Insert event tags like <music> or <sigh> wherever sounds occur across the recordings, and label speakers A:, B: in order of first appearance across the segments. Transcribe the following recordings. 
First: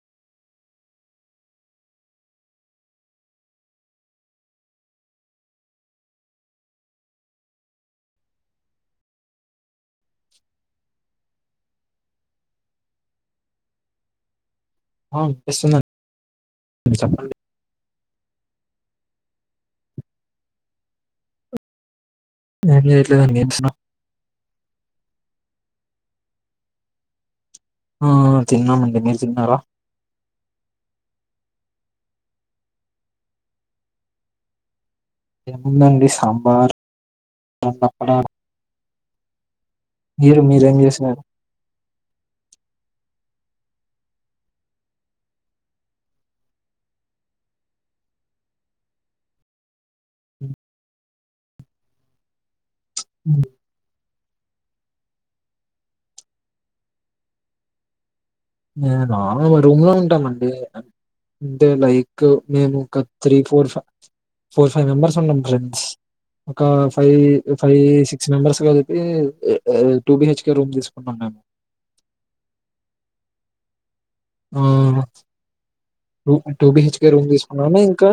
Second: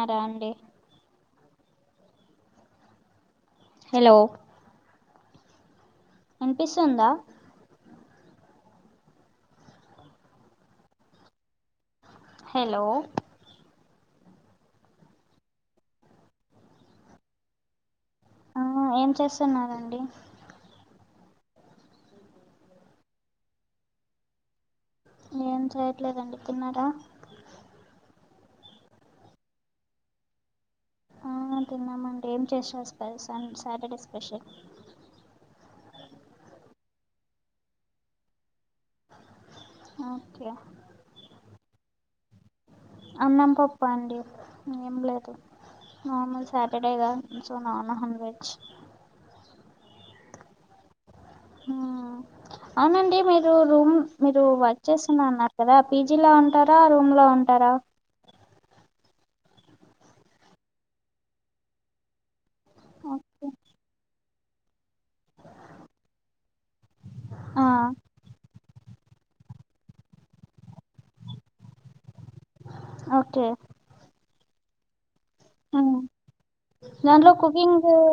A: ఆ రండి హలో వినిపిస్తుందా హలో
B: ఆ వినిపిస్తుంది అండి చెప్పండి
A: ఆ ఏం చేస్తున్నారండి
B: ఏం చేయట్లేదండి
A: ఏం చేయట్లేదండి తిన్నారా
B: ఆ తిన్నామండి మీరు తిన్నారా
A: ఆ తిన్నామండి ఏం చేస స్ప సాటర్డే స్పెషల్
B: ఏముందండి సాంబార్ అప్పడాలు మీరు
A: ఓకే
B: మీరేం చేసినారు
A: అన్నం పప్పు అండి ఏం లేదు నార్మల్ సటర్డే కదా సో నో నాన్ వెజ్ అవునండి
B: ఉమ్,
A: మీరు రూమ్ మీరు వర్క్ చేస్తున్న అన్నారు కదా పీజీ లో ఉంటారా రూమ్ లో ఉంటారా
B: రూమ్ లో ఉంటామండి అంటే లైక్ మేము ఒక త్రీ
A: ఓకే
B: ఫోర్ ఫ ఫోర్ ఫైవ్ మెంబర్స్ ఉన్నం ఫ్రెండ్స్ ఒక ఫైవ్
A: ఆ
B: ఫైవ్ సిక్స్ మెంబర్స్ కలిపి టూ బిహెచ్ రూమ్ తీస్ కున్నాం
A: ఓకే
B: ఆ
A: um,
B: two two BHK room
A: దాంట్లో
B: తీసుకున్నాము
A: కుకింగ్
B: ఇంకా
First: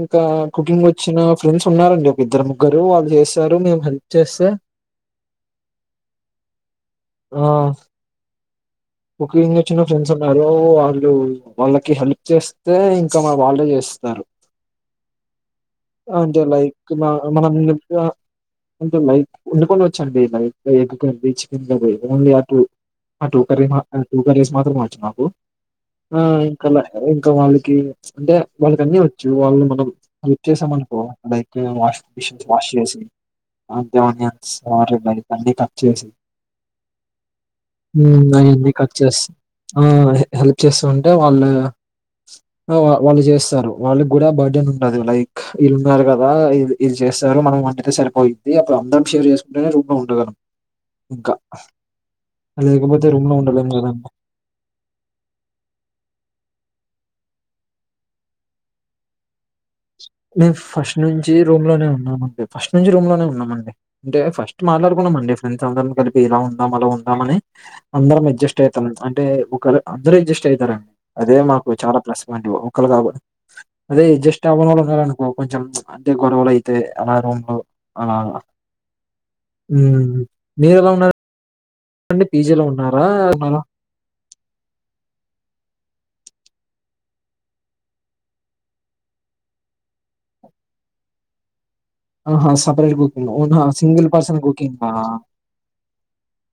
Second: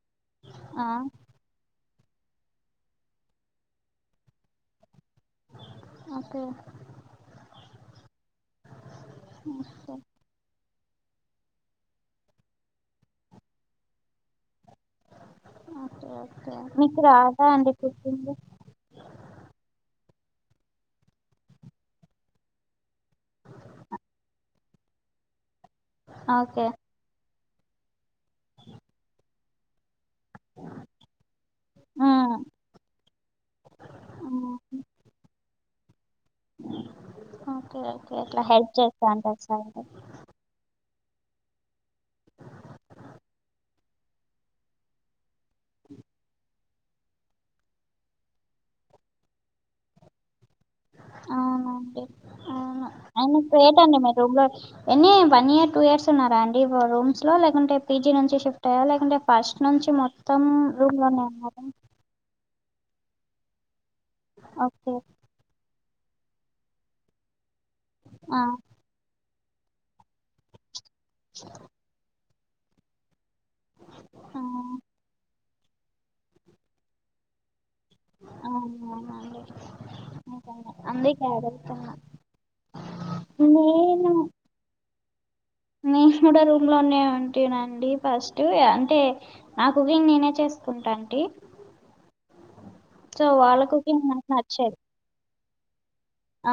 B: ఇంకా కుకింగ్
A: ఆ
B: వచ్చిన ఫ్రెండ్స్ ఉన్నారండి ఒక ఇద్దరు ముగ్గురు వాళ్ళు చేస్తారు మేము హెల్ప్ చేస్తే
A: అబ్బో
B: ఆ కుకింగ్ వచ్చిన ఫ్రెండ్స్ న్నారు వాళ్ళు వాళ్ళకి హెల్ప్ చేస్తే ఇంకా వాళ్ళే చేస్తారు
A: ఓకే
B: అంటే
A: ఓకే
B: లైక్
A: మీకు
B: మా-
A: రాదా
B: మనం
A: అండి
B: నిప్-
A: కుకింగ్
B: అంటే లైక్ వండుకో వచ్చండి లై egg curry chicken curry only ఆ టూ ఆ టూ కర్రీ మా టూ కర్రీస్ మాత్రం వచ్చు నాకు ఆ
A: ఓకే
B: ఇంకా ఇంకా వాళ్ళకి అంటే వాళ్ళకి అన్ని వచ్చు వాళ్ళు మనం హెల్ప్ చేసామనుకో like washing
A: um
B: machines wash చేసి అన్ని ఆనియన్స్
A: ఉమ్
B: అన్నీ కట్ చేసి
A: ఓకే ఓకే అట్లా
B: అవన్నీ
A: హెల్ప్
B: కట్
A: చేస్త
B: ఆ హెల్ప్ చేస్త ఉంటే వాళ్ళు వాళ్ళు చేస్తారు వాళ్ళకి కూడా బర్త్డేన్ ఉండది లైక్ వీళ్ళు ఉన్నారు కదా ఇది చేస్తారు మనం వంటతే సరిపోయింది అప్పుడు అందరం షేర్ చేసుకుంటేనే రూపం ఉంటది ఆడ ఇంకా
A: అవునండి
B: లేకపోతే రూమ్లో ఉండలేము
A: తన్యమే రూమ్లో ఎన్ని వన్ ఇయర్ టూ ఇయర్స్ ఉన్నారా అండి రూమ్స్ లో లేకుంటే పీజీ నుంచి షిఫ్ట్ అయ్యారా లేకంటే ఫస్ట్ నుంచి మొత్తం రూమ్ లోనే ఉన్నారు
B: లోనే ఉన్నామండి ఫస్ట్ నుంచి రూమ్ లోనే ఉన్నామండి అంటే ఫస్ట్
A: ఓకే
B: మాట్లాడుకున్నామండి ఫ్రెండ్స్ అందరం కలిపి ఇలా ఉందాం అలా ఉందాం అని అందరం
A: ఆ
B: అడ్జస్ట్ అవుతాం అంటే ఒకరు అందరు అడ్జస్ట్ అవుతారండి అదే మాకు చాలా ప్లస్ పాయింట్ ఒకరు కాబ అదే
A: ఆ
B: అడ్జస్ట్ అవలే కొంచెం అంటే గొడవలు అయితయి అలా రూమ్ లో
A: అవున
B: హ్మ్.
A: అదే జాగ్రతన్న
B: అంటే పీజీలో ఉన్నారా నాలా
A: పీజీ లోనే నేను కూడా రూమ్ లోనే ఉంటేనండి ఫస్ట్ అంటే నాకుని నేనే చేసుకుంటా అంటి
B: ఆహా సపరేట్ కుకింగ్న్
A: వాళ్ళ కుకింగ్
B: సింగల్
A: నాకు
B: పర్సన్
A: నచ్చేది
B: కుకింగ్ ఆ
A: ఆ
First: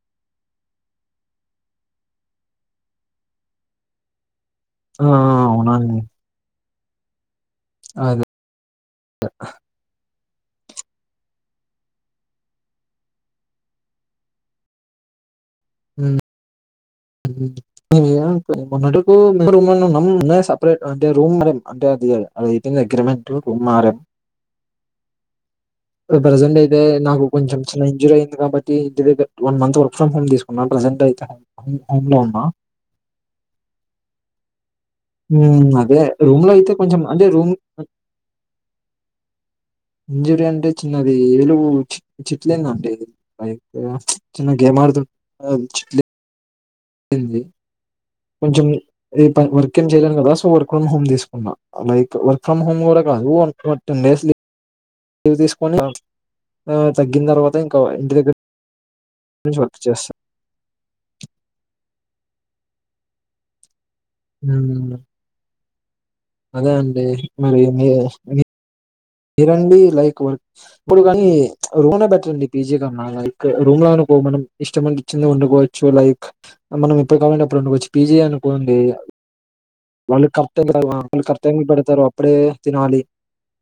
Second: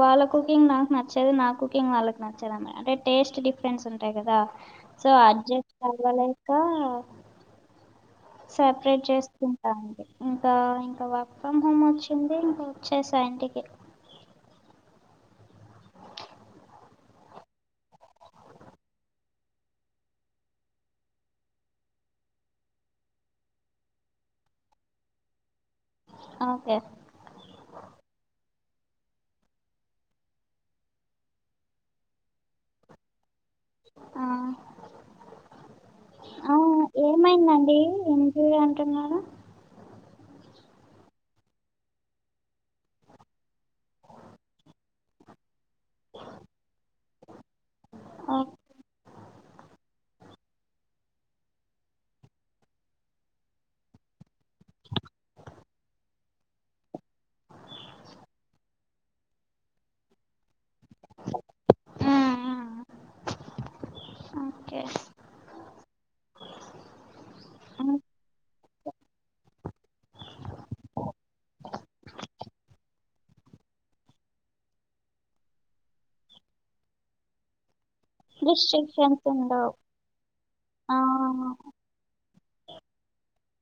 A: వాళ్ళ కుకింగ్ నాకు నచ్చదు నా కుకింగ్ వాళ్ళకి నచ్చదు అన్నమాట అంటే టేస్ట్ డిఫ డిఫరెంట్ ఉంటాయి కదా
B: ఆ
A: సో అడ్జస్ట్
B: అవునండి
A: కవలేక
B: అదే
A: సపరేట్ చేసుకుంటాను ఇంకా ఇంకా వర్క్ ఫ్రమ్ హోమ్ వచ్చింది ఇంకా వచ్చేసా ఇంటికి
B: హ్మ్మ్ హ్మ్మ్ మాకు సపరేట్ అంటే రూమ్ అంటే అది అదయితే అగ్రిమెంట్ మారే ప్రజెంట్
A: ఓకే
B: అయితే నాకు కొంచెం చిన్న ఇంజురీ అయింది కాబట్టి ఇంటి దగ్గ వన్ంత్ వర్క్ ఫ్రమ్ హోమ్ తీసుకున్నా ప్రెజెంట్ అయితే పనిలో ఉన్నా
A: ఆ
B: హ్మ్. అదే రూమ్ లో
A: ఆ
B: అయితే కొంచెం అంటే రూమ్
A: ఏమైందండి ఇంజురీ అంటున్నారూ
B: ఇంజురీ అంటే చిన్నది ఏలు చిట్లేందండి బైక్ చిన్న గేమ్ ఆదు చిట్లిందండి
A: ఆ
B: ది కొంచెం రే వర్క్ ఏం చేయలేను కదా సో వర్క్ ఫ్రమ్ హోమ్ తీసుకున్నా లైక్ వర్క్ ఫ్రమ్ హోమ్ కూడా కాదు టెన్ డేస్ లీవ్ తీసుకని ఆ తగ్గిన తర్వాత ఇంకా ఇంటి దగ్గర నుంచి వర్క్ చేస్తా
A: హ్మ్మ్ ఆ ఆ
B: హమ్ అదే అండి మరి మీరూ ఇదండీ లైక్ వర్క్ ఇప్పుడు కానీ రూమ్ బెటర్ అండి పీజీ కన్నా రూమ్ లో అనుకో మనం ఇష్టము వచ్చింది వండుకోవచ్చు సో లైక్ మనం ఏప్పుడు కావాలంటే అప్పుడు వండుకోవచ్చు పీజి అనుకోండి
A: రిస్ట్రిక్షన్స్ ఉండవు
B: వాళ్ళు కరెక్ట్
A: ఆ
B: వాళ్ళు కరెక్ట్ టైమ్ కి పెడతారు అప్పుడే తినాలి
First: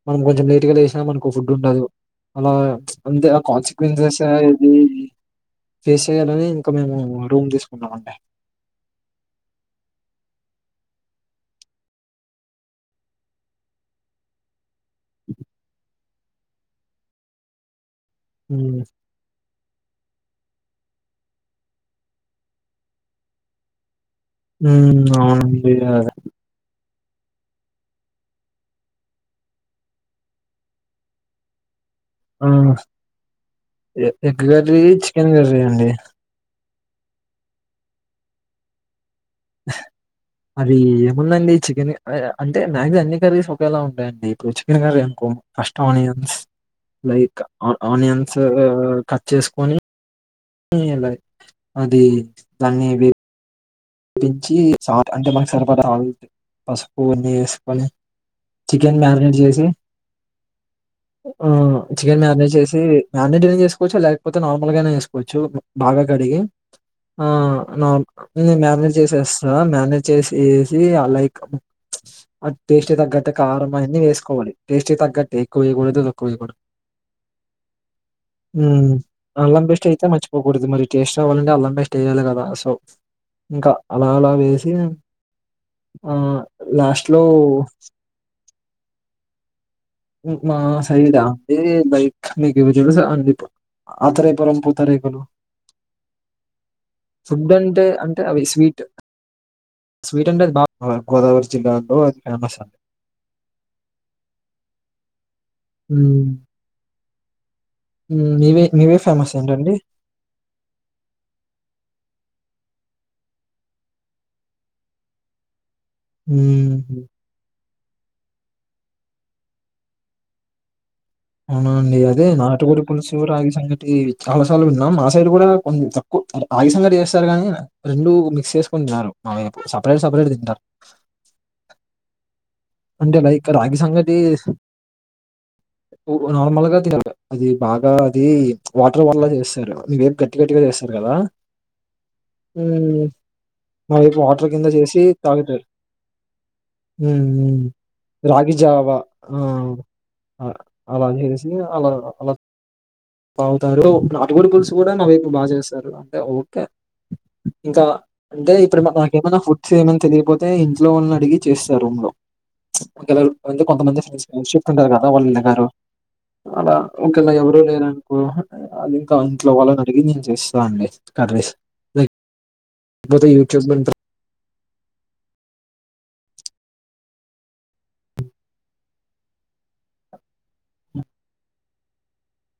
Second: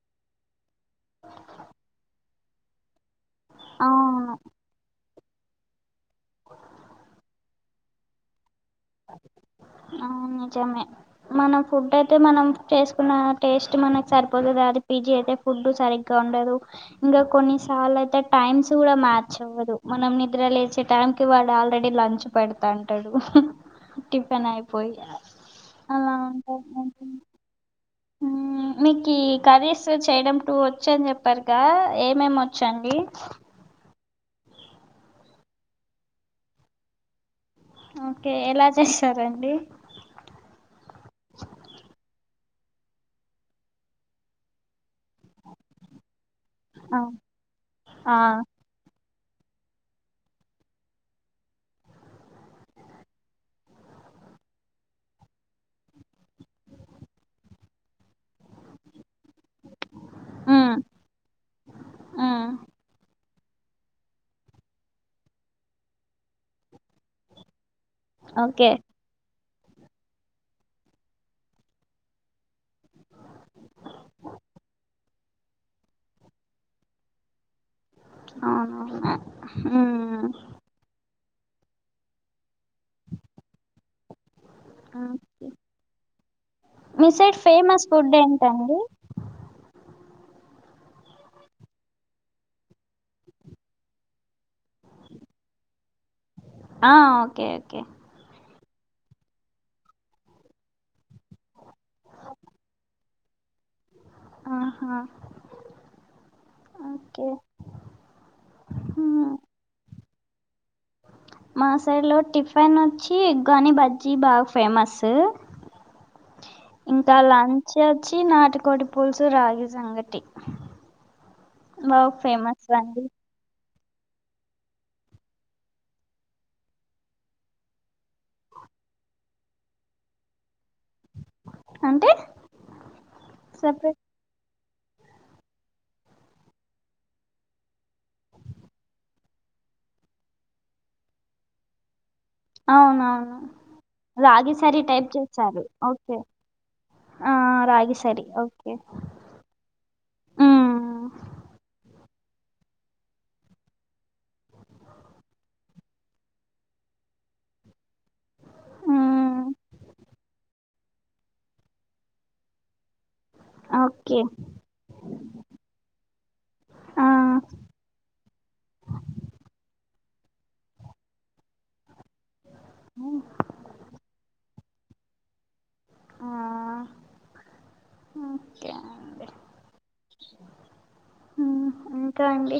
B: మనం కొంచెం లేట్ గా లేసినా మనూకో ఫుడ్ ఉండదు అలా అంతే ఆ కాన్సిక్వెన్సెస్
A: అవును
B: ఇది ఫేస్ చేయాలని ఇంకా మేము రూమ్ తీసుకున్నామండి.
A: ఆ నిజమే. మన ఫుడ్ అయితే మనం చేసుకున్న టేస్ట్ మనకి సరిపోతది అది. పిజీ అయితే ఫుడ్ సరిగ్గా ఉండదు ఇంగా కొన్నిసార్లు అయితే టైమ్స్
B: ఉమ్
A: కూడా మ్యాచ్ అవ్వదు. మనం నిద్ర లేచే టైం కి వాడు ఆల్రెడీ లంచ్ పెడతాంటడు. టిఫన్ అయిపోయి
B: అవునండి అదే
A: అలా ఉంటది <inaudible> మీకి కర్రీస్ చేయడం టూ వచ్చని చెప్పారుగా ఏ మేం
B: ఆ
A: వచ్చండి.
B: ఎగ్ కర్రీ, చికెన్ కర్రీ అండి.
A: ఓకే ఎలా చేస్తారండి?
B: అది ఏముందండి చికెన్ అంటే మ్యాక్స్ అన్ని కర్రీస్ ఒకేలా ఉంటాయండి ఇప్పుడు చికెన్ కర్రీ ఉం నుకో ఫస్ట్ ఆనియన్స్
A: ఆ
B: లైక్
A: ఆ
B: ఆనియన్స్ కట్ చేసుకని ఇలా అది దాన్ని పిచ్చి సాల్ట్ అంటే మనకు సరిపడా సాల్ట్ ఆ పసుపు అన్నీ ఏసుకొని చికెన్ మ్యారినేట్ చేసి
A: ఉమ్
B: ఆ చికెన్
A: ఉమ్
B: మ్యారినేట్ చేసి మ్యారినేట్ అయినా చేసుకోవచ్చు లేకపోతే నార్మల్గానే చేసుకోవచ్చు బాగా కడిగి నార్ నేను
A: ఓకే
B: మ్యారినేట్ చేసేస్తా మ్యారినేట్ చేసేసి ఆ లైక్ అ టేస్టుకు తగ్గట్టు కారం అయన్ని వేసుకోవాలి టేస్ట్ కు తగ్గట్టే ఎక్కువ వేయకూడదు, తక్కువేయకూడదు.
A: అవునవును
B: అల్లం పేస్ట్ అయితే
A: మ్మ్
B: మర్చిపోకూడదు మరి. టేస్ట్ రావాలంటే అల్లం పేస్ట్ ఎయ్యాలె కదా సో ఇంకా అలా అలా వేసి ఆ లాస్ట్లో
A: తండ్రి
B: మా సైడా అండి లైక్ మీకు ఇవి తెలుసా అండి పు అత్రేయపురం పూతరేకులు
A: ఆ ఓకే
B: ఫుడ్
A: ఓకే
B: అంటే అంటే అవి స్వీట్ స్వీట్ అంటే అది బాగా గోదావరి జిల్లాలో అది ఫేమస్ అండి.
A: ఆహా
B: హ్
A: ఓకే
B: మీవే మీవే
A: మ్మ్
B: ఫేమస్ ఏంటండి.
A: మా సైడ్లో టిఫన్ వచ్చి ఉగ్గాని బజ్జీ బాగా ఫేమస్.
B: హుహు.
A: ఇంకా లంచ్ వచ్చి నాటికోడి పులుసు, రాగి సంగటి.
B: అవునండి
A: బాగా
B: అదే
A: ఫేమస్
B: నాటుకోడి
A: అండి
B: పులుసు, రాగి సంగ టి చాలా సార్లు విన్నాం. మా సైడ్ కూడా కొంత తక్కువ రాగిసంగటి చేస్తరు కాని రెండు మిక్స్ చేసుకుని తినరు మావైపు సపరేట్ సపరేట్ తింటరు.
A: అంటే?
B: అంటే లైక్ రాగి
A: సపరేట్
B: సంగటి నార్మల్గా తి <inaudible> అది బాగా అది వాటర్ వాటర్లా చేస్తరు, మీ వైపు గట్ గట్టిగట్టిగా చేస్తారు కదా.
A: అవునవును
B: మా వైపు వాటర్
A: రాగి
B: కింద
A: సారి
B: చేసి
A: టైప్
B: తాగుతరు.
A: చేశారు ఓకే
B: హ్
A: ఆ రాగి సారి
B: రాగి
A: ఓకే
B: జావా ఆ అలా
A: మ్మ్
B: చేసి అలా అలా తాగుతారు, నాటుకోడి పులుసు కూడా మా వైపు బాచేస్తారు అంటే ఓకే. ఇంకా అంటే ఇప్పుడు నాక్ నాకేమన్నా
A: మ్మ్
B: ఫుడ్స్ ఏమైనా తెలియపోతే ఇంట్లో వాళ్ళని అడిగి చేస్తా రూమ్‌లో ఒకేలా <inaudible> కొంతమంది
A: ఓకే
B: ఫ్రెండ్స్ నైట్ షిఫ్ట్ ఉంటది కదా వాళ్ళు లెగరు అలా
A: ఆ
B: ఒకెళ ఎవరూ లేరనుకో అది ఇంకా ఇంట్లో వాళ్ళని అడిగి నేను చేస్తా అండి కర్రీస్ లై <inaudible> పోతే యూట్యూబ్ మిం
A: ఆ ఓకే అండి ఉమ్మ్ ఇంకా అండి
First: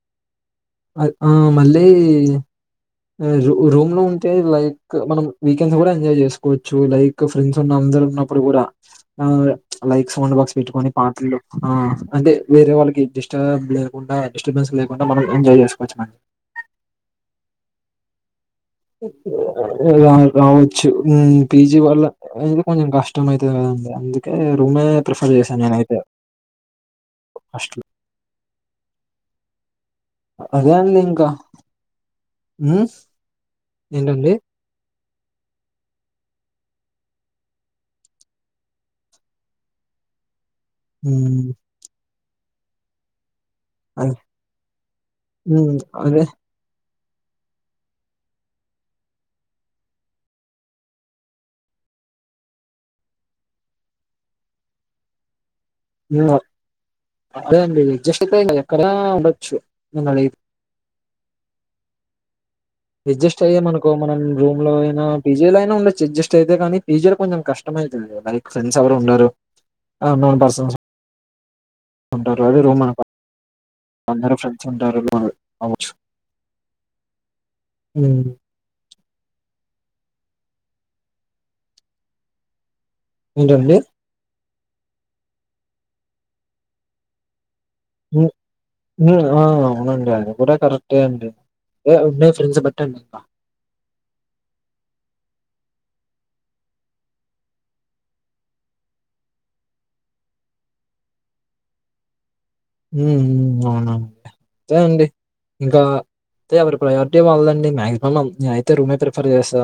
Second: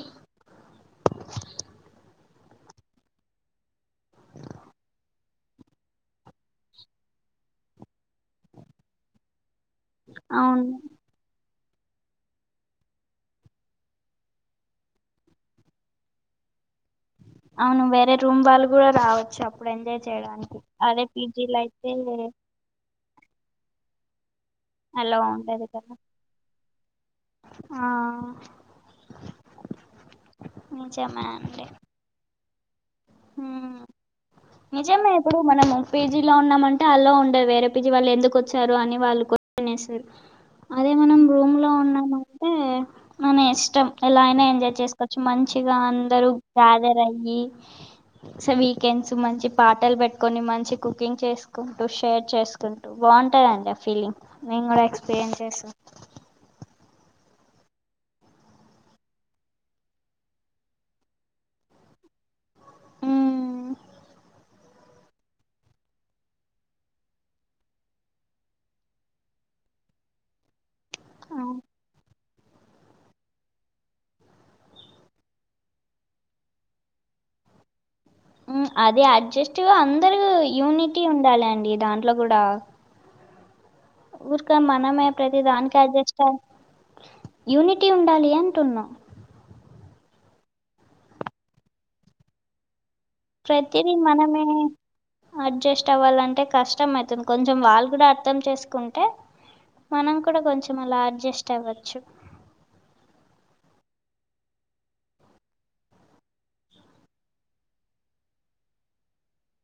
B: అది ఆ మళ్ళీ రూ రూమ్‌లో ఉంటే లైక్ మనం వీకెండ్స్ కూడా ఎంజాయ్ చేసుకోవచ్చు లై క్ ఫ్రెండ్స్ ఉన్న అందరు ఉన్నప్పుడు కూడా ఆ లైక్ సౌండ్ బాక్స్
A: అవును
B: పెట్టుకొని పాటలు ఆ అంటే వేరే వాళ్ళకి డిస్టబ్ లేకుండా డిస్టర్బెన్స్ లేకుండా మనం ఎంజాయ్ చేసుకోవచ్చునం
A: అవును వేరే రూమ్ వాళ్ళు కూడా రావచ్చు అప్పుడు ఎంజాయ్
B: రా
A: చేయడానికి
B: రావచ్చు
A: అదే
B: ఉమ్మ్
A: పీజీలో
B: పీజీ
A: అయితే
B: వల్ల అదైతే కొంచెం కష్టం అయితది కదండి అందుకే రూమే
A: అలా
B: ప్రిఫర్ చేశా
A: ఉండదు కదా
B: నేనైతే ఫస్ట్
A: ఆ
B: అదే అండి
A: నిజమే
B: ఇంకా
A: అండి
B: ఉమ్
A: ఉమ్,
B: ఏంటండి
A: నిజమే ఇప్పుడు మనము పేజీలో ఉన్నామంటే ఆలో ఉండదు వేరే పేజీ వాళ్ళు ఎందుకు వచ్చారు అని వాళ్ళు కొ షన్ ఏస్తారు అదే మనం
B: ఉమ్మ్
A: రూమ్ లో ఉన్నామంటే మన ఇష్టం
B: అదే
A: ఎలా అయినా ఎంజాయ్ చేసుకోవచ్చు
B: ఉమ్,
A: మంచిగా
B: అదే
A: అందరూ గ్యాదర్ అయ్యి సో వీకెండ్స్ మంచి పాటలు పెట్టుకొని మంచి కుకింగ్ చేసుకుంటూ షేర్ చేసుకుంటూ బాగుంటాదండి ఆ ఫీలింగ్ నేను కూడా ఎక్స్పీరియన్స్ చేశా
B: ఇంగ అదే అండి <unintelligible> ఎక్కడా ఉండొచ్చు నన్నడిగి యడ్జస్ట్ అయ్యం అనుకో మనం రూమ్‌లో అయినా పీజీలో అయినా ఉండొచ్చు అడ్జస్ట్ అయితే కానీ పీజీలో కొంచెం కష్టం అయితది కదా ఫ్రెండ్స్ ఎవరు ఉండరు ఆనోన్ పర్సన్స్
A: అవు
B: ఉంటారు అదే రూమ్ అనుకో అందరు ఫ్రెండ్స్ ఉంటారు గా అవచ్చు ఉమ్మ్
A: ఉమ్మ్ అది అడ్జస్ట్ అందరు యూనిటీ ఉండాలి అండి దాంట్లో కూడా
B: ఏంటండి
A: ఊరికే మనమే ప్రతి దానికి అడ్జస్ట్ అయ్ యూనిటీ ఉండాలి అంటున్నా
B: మ్మ్ ఆ అవునండి అది కూడా కరెక్టే అండి ఏ ఉండే ఫ్రెండ్స్ బట్టి అండి ఇంక
A: ప్రతిదీ మనమే అడ్జస్ట్ అవ్వాలంటే కష్టం అయితుంది కొంచెం వాళ్ళు కూడా అర్థం చేసుకుంటే మనం కూడా కొంచెం అలా అడ్జస్ట్ అవ్వచ్చు
B: ఉమ్మ్ ఉమ్మ్ అవునండి తే అండి ఇంకా తే ఎవరి ప్రయారిటీ వాళ్లదండి మాక్సిమమం నేనయితే రూమే ప్రిఫర్ చేస్తా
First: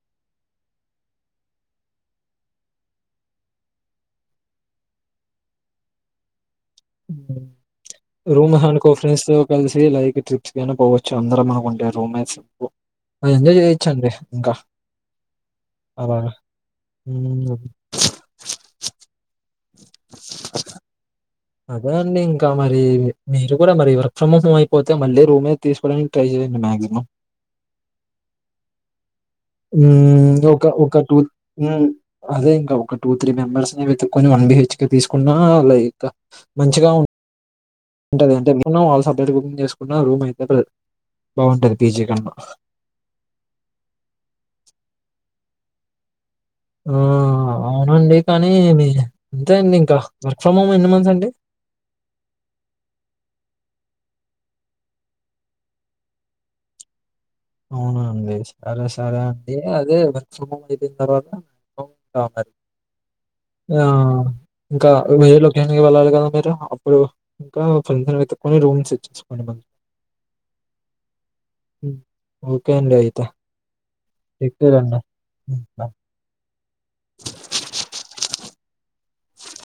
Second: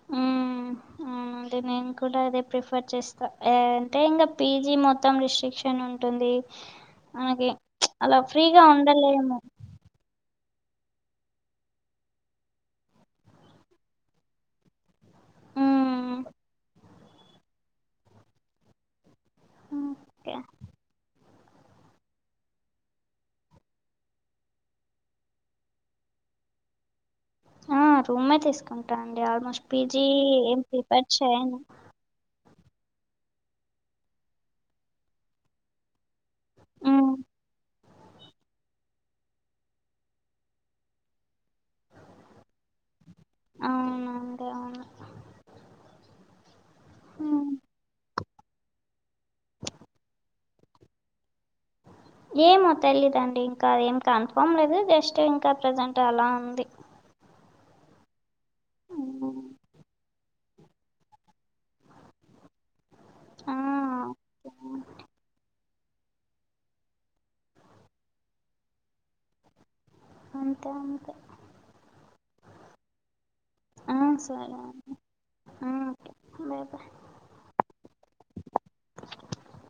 B: <inaudible>
A: ఆ అంటే నేను కూడా అదే ప్రిఫర్ చేస్తా య అంటే ఇంకా పీజీ మొత్తం రిస్ట్రిక్షన్ ఉంటుంది మనకి అలా
B: రూమ్
A: ఫ్రీగా
B: అనుకో ఫ్రెండ్స్‌తో
A: ఉండలేము
B: కలిసి లైక్ ట్రిప్ కి అయినా పోవచ్చు అందరం అనుకుంటే రూమ్మేట్స్ బా ఎంజాయ్ చేయొచ్చండి ఇంకా
A: హ్మ్
B: అలా ఉమ్మ్
A: ఓకే
B: అదే అండి ఇంకా మరి మీరు కూడా మరి వర్క్ ఫ్రమ్ హోమ్ అయిపోతే మళ్ళీ రూమే. తీసుకోవడానికి ట్రై చేయండి మ్యాజిమమ్.
A: ఆ రూమే తీసుకుంటాండి ఆల్మోస్ట్ పీజీ
B: హ్మ్.
A: ఏం
B: ఒక ఒక
A: ప్రిపేర్ చేయను.
B: హ్మ్. అదే ఇంకా ఒక టూ త్రీ మెంబర్స్ ని వెతుకొని వన్ బిహెచ్ కి తీసుకున్నా లైక్. మంచిగా ఉ.
A: హ్మ్
B: ఉంటది అంటే మం వాళ్ళు సపరేట్ బుకింగ్ చేసుకున్న రూమ్ అయితే బాగుంటది పీజీ నాకు.
A: అవును అండి అవును.
B: ఆ
A: హ్మ్
B: అవునండి కానీ మీ అంతే అండి ఇంకా వర్క్ ఫ్రమ్ హోమ్ ఎన్ని మంత్స్ అండి. <inaudible>
A: ఏమో తెలియదుండి ఇంకా అద ఏం కన్ఫామ్ లేదు జస్ట్ ఇంకా ప్రజెంట్ అలా ఉంది.
B: అవునండి సరే సరే
A: హ్మ్
B: అండి అదే మెక్సిమం అయిపోయిన తర్వాత పోకుండా ఉండాలి. ఆ
A: ఓకే.
B: ఇంకా ఇరవై వేల్. ఇనికి వెళ్ళాలి కదా మీరు అప్పుడు ఇంకా ఫ్రెంస్ వెతుకొని రూమ్స్చ్చేసుకోండి మరి.
A: అంతే అంకా.
B: హ్మ్. ఓకే అండి అయితే.
A: ఆ.
B: ఇకు రన్నా.
A: మేబా.
B: <unintelligible> <inaudible>